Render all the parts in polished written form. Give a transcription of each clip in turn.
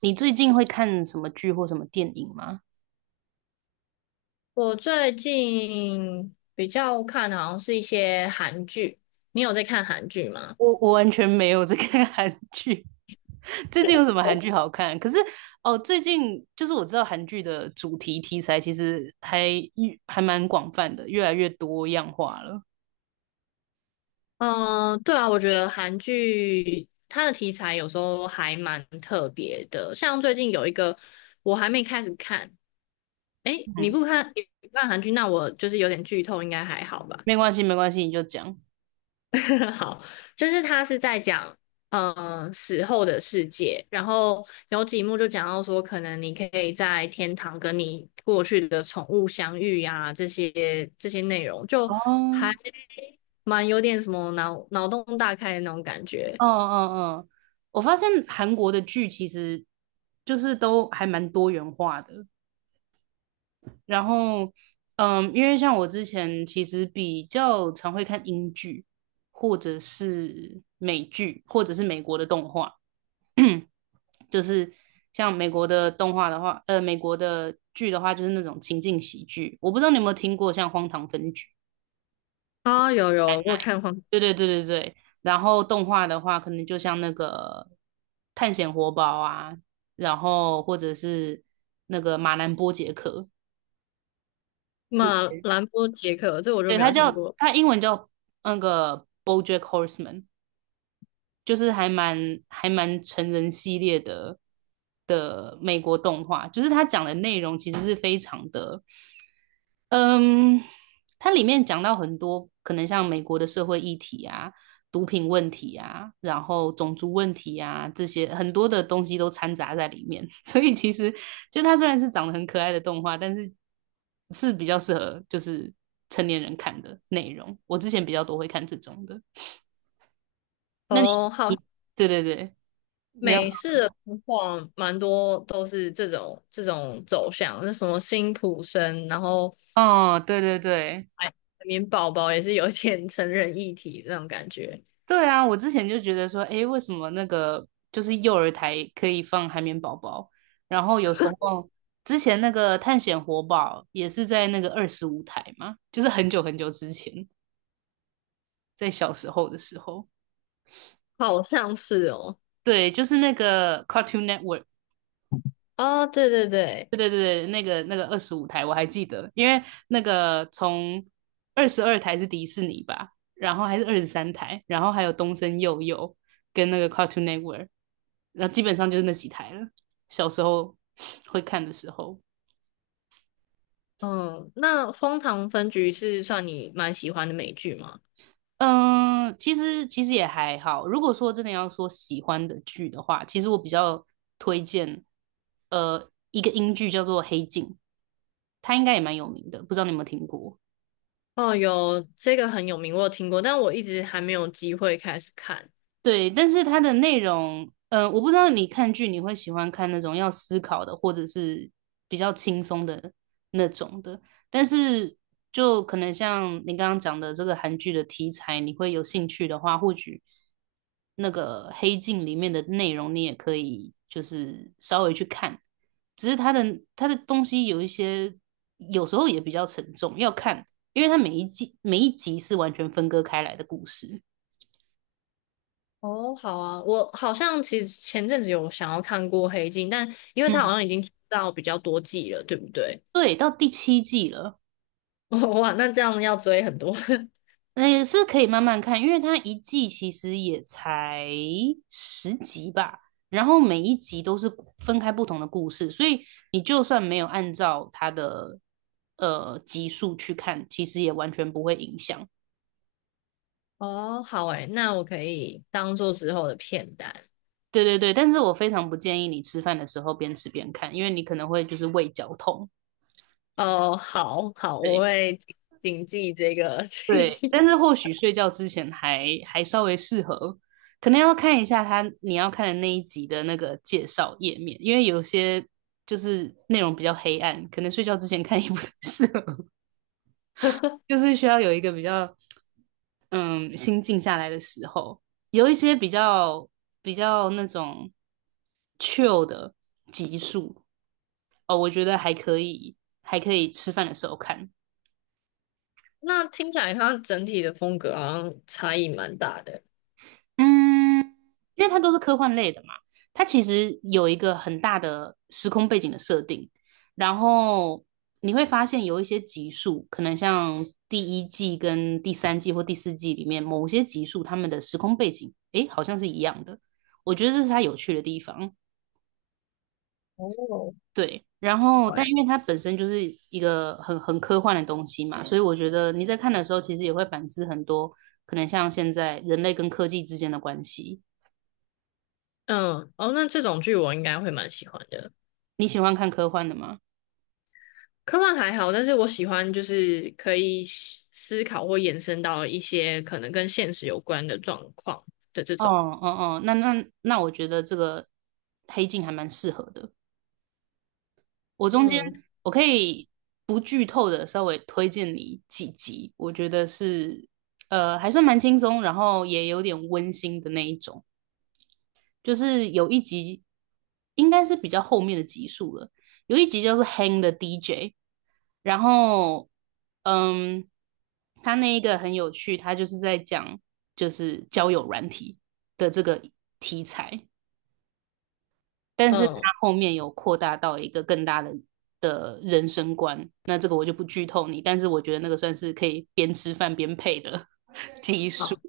你最近会看什么剧或什么电影吗？我最近比较看的好像是一些韩剧，你有在看韩剧吗？我完全没有在看 韩剧，最近有什么韩剧好看？可是哦，最近就是我知道韩剧的主题题材其实还蛮广泛的，越来越多样化了。嗯，对啊，我觉得韩剧它的题材有时候还蛮特别的，像最近有一个我还没开始看，诶，你嗯，不看你不看韩剧，那我就是有点剧透，应该还好吧？没关系，没关系，你就讲。好，就是他是在讲，嗯，死后的世界，然后有几幕就讲到说，可能你可以在天堂跟你过去的宠物相遇呀、这些内容就哦，还嗯蛮有点什么脑洞大开的那种感觉嗯嗯，我发现韩国的剧其实就是都还蛮多元化的，然后，嗯，因为像我之前其实比较常会看英剧，或者是美剧，或者是美国的动画，就是像美国的动画的话，美国的剧的话，就是那种情境喜剧。我不知道你有没有听过像《荒唐分局》？啊，有有，我有看黄对对对对对。然后动画的话，可能就像那个《探险活宝》啊，然后或者是那个《马南波杰克》，马兰波杰克，这我就对，没他有听叫过他英文叫那个 BoJack Horseman,就是还蛮成人系列的美国动画，就是他讲的内容其实是非常的嗯，它里面讲到很多可能像美国的社会议题啊、毒品问题啊，然后种族问题啊，这些很多的东西都掺杂在里面。所以其实就它虽然是长得很可爱的动画，但是是比较适合就是成年人看的内容。我之前比较多会看这种的。那你，哦，好。你对对对，你要美式的童话蛮多都是这种走向，那什么辛普森，然后哦，对对对，海绵宝宝也是有点成人议题那种感觉，对啊，我之前就觉得说，诶，为什么那个就是幼儿台可以放海绵宝宝，然后有时候之前那个探险活宝也是在那个二十五台嘛，就是很久很久之前，在小时候的时候，好像是哦。对，就是那个 Cartoon Network 哦，对对对，对对对，那个二十五台我还记得，因为那个从22台是迪士尼吧，然后还是23台，然后还有东森幼幼跟那个 Cartoon Network,然后基本上就是那几台了。小时候会看的时候，嗯，那《荒唐分局》是算你蛮喜欢的美剧吗？嗯，其实也还好。如果说真的要说喜欢的剧的话，其实我比较推荐一个英剧叫做《黑镜》，它应该也蛮有名的，不知道你有没有听过。哦，有这个很有名，我有听过，但我一直还没有机会开始看。对，但是它的内容，嗯，我不知道你看剧你会喜欢看那种要思考的，或者是比较轻松的那种的。但是就可能像你刚刚讲的这个韩剧的题材，你会有兴趣的话，或许那个《黑镜》里面的内容你也可以就是稍微去看，只是它的东西有一些有时候也比较沉重，要看，因为它每一季每一集是完全分割开来的故事。哦，好啊，我好像其实前阵子有想要看过《黑镜》，但因为它好嗯。像已经出到比较多季了，对不对？对，到第7季了，哇，那这样要追很多。那也是可以慢慢看，因为它一季其实也才10集吧，然后每一集都是分开不同的故事，所以你就算没有按照它的集数去看，其实也完全不会影响。哦，好诶，那我可以当做之后的片单。对对对，但是我非常不建议你吃饭的时候边吃边看，因为你可能会就是胃绞痛。哦，好好，我对。会谨记这个 建对，但议。是或许睡觉之前还稍微适合，可能要看一下你要看的那一集的那个介绍页面，因为有些就是内容比较黑暗，可能睡觉之前看也不太适合，就是需要有一个比较嗯心静下来的时候，有一些比较那种 chill 的集数哦，我觉得还可以，还可以吃饭的时候看，那听起来它整体的风格好像差异蛮大的。嗯，因为它都是科幻类的嘛，它其实有一个很大的时空背景的设定，然后你会发现有一些集数，可能像第1季跟第3季或第4季里面某些集数，他们的时空背景，诶，好像是一样的，我觉得这是它有趣的地方。哦，对，然后但对，因为它本身就是一个很科幻的东西嘛，所以我觉得你在看的时候，其实也会反思很多，可能像现在人类跟科技之间的关系。嗯，哦，那这种剧我应该会蛮喜欢的。你喜欢看科幻的吗？科幻还好，但是我喜欢就是可以思考或延伸到一些可能跟现实有关的状况的这哦种。哦哦，那，我觉得这个《黑镜》还蛮适合的。我中间嗯我可以不剧透的稍微推荐你几集，我觉得是还算蛮轻松，然后也有点温馨的那一种。就是有一集应该是比较后面的集数了，有一集叫做《Hang the DJ》,然后嗯，他那一个很有趣，他就是在讲就是交友软体的这个题材，但是他嗯，后面有扩大到一个更大的。的人生观，那这个我就不剧透你，但是我觉得那个算是可以边吃饭边配的好，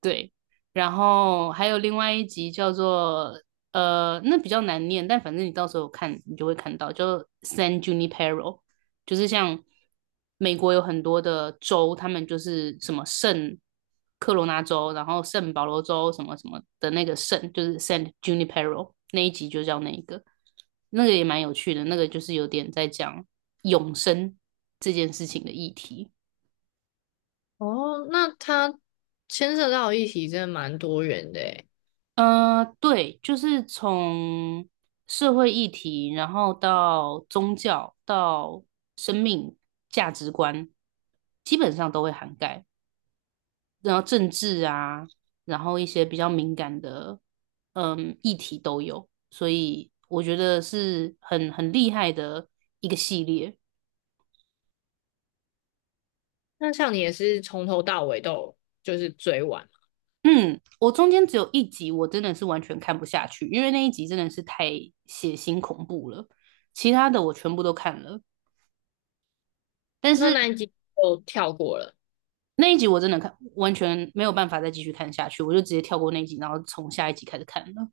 对，然后还有另外一集叫做那比较难念，但反正你到时候看你就会看到，叫 San Junipero,就是像美国有很多的州，他们就是什么圣科罗纳州，然后圣保罗州什么什么的那个圣，就是 San Junipero 那一集就叫那一个，那个也蛮有趣的，那个就是有点在讲永生这件事情的议题。哦，那它牵涉到的议题真的蛮多元的诶。对，就是从社会议题，然后到宗教，到生命价值观，基本上都会涵盖。然后政治啊，然后一些比较敏感的，嗯，议题都有。所以我觉得是很厉害的一个系列。那像你也是从头到尾都有就是追完。嗯，我中间只有一集，我真的是完全看不下去，因为那一集真的是太血腥恐怖了。其他的我全部都看了，但是。那那一集就跳过了。那一集我真的看完全没有办法再继续看下去，我就直接跳过那一集，然后从下一集开始看了。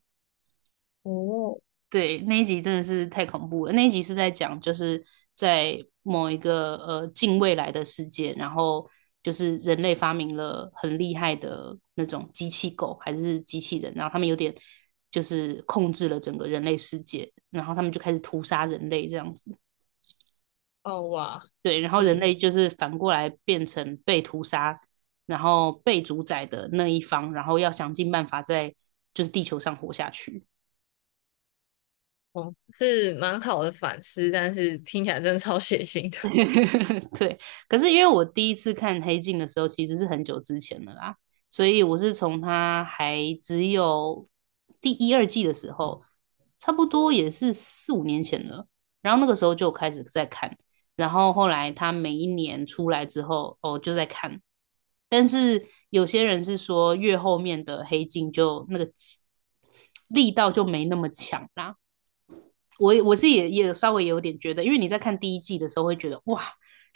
哦，对，那一集真的是太恐怖了。那一集是在讲就是在某一个近未来的世界，然后就是人类发明了很厉害的那种机器狗还是机器人，然后他们有点就是控制了整个人类世界，然后他们就开始屠杀人类这样子。哦哇，对，然后人嗯，类就是反过来变成被屠杀，然后被主宰的那一方，然后要想尽办法在就是地球上活下去。哦，是蛮好的反思，但是听起来真的超血腥的。对，可是因为我第一次看《黑镜》的时候，其实是很久之前的啦，所以我是从它还只有第1、2季的时候，差不多也是4、5年前了。然后那个时候就开始在看，然后后来它每一年出来之后，哦，就在看。但是有些人是说，越后面的《黑镜》就那个力道就没那么强啦。我是也稍微有点觉得，因为你在看第一季的时候会觉得哇，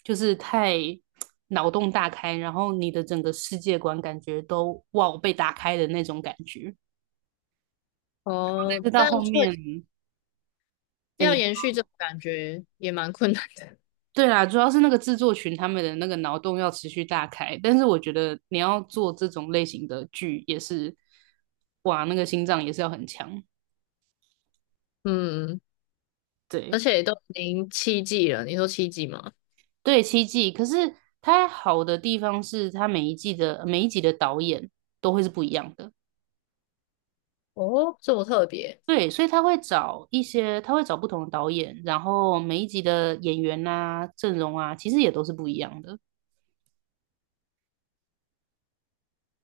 就是太脑洞大开，然后你的整个世界观感觉都哇被打开的那种感觉。但哦，是到但后确面，哎，要你延续这种感觉也蛮困难的。对啦，主要是那个制作群他们的那个脑洞要持续大开。但是我觉得你要做这种类型的剧也是，哇，那个心脏也是要很强。嗯，而对且都已经七季了，你说七季吗？对，七季，可是它好的地方是它每一季的每一集的导演都会是不一样的。哦，这么特别。对，所以他会找一些，他会找不同的导演，然后每一集的演员啊、阵容啊，其实也都是不一样的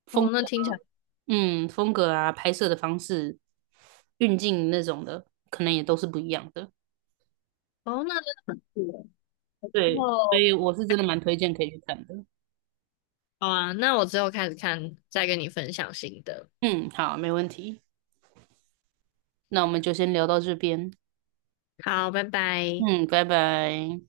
风哦，格，那听起来，嗯，风格啊、拍摄的方式、运镜那种的，可能也都是不一样的。哦，那真的很酷耶。然对，所后，以我是真的蛮推荐可以去看的。好啊，那我之后开始看，再跟你分享新的。嗯，好，没问题，那我们就先聊到这边。好，拜拜。嗯，拜拜。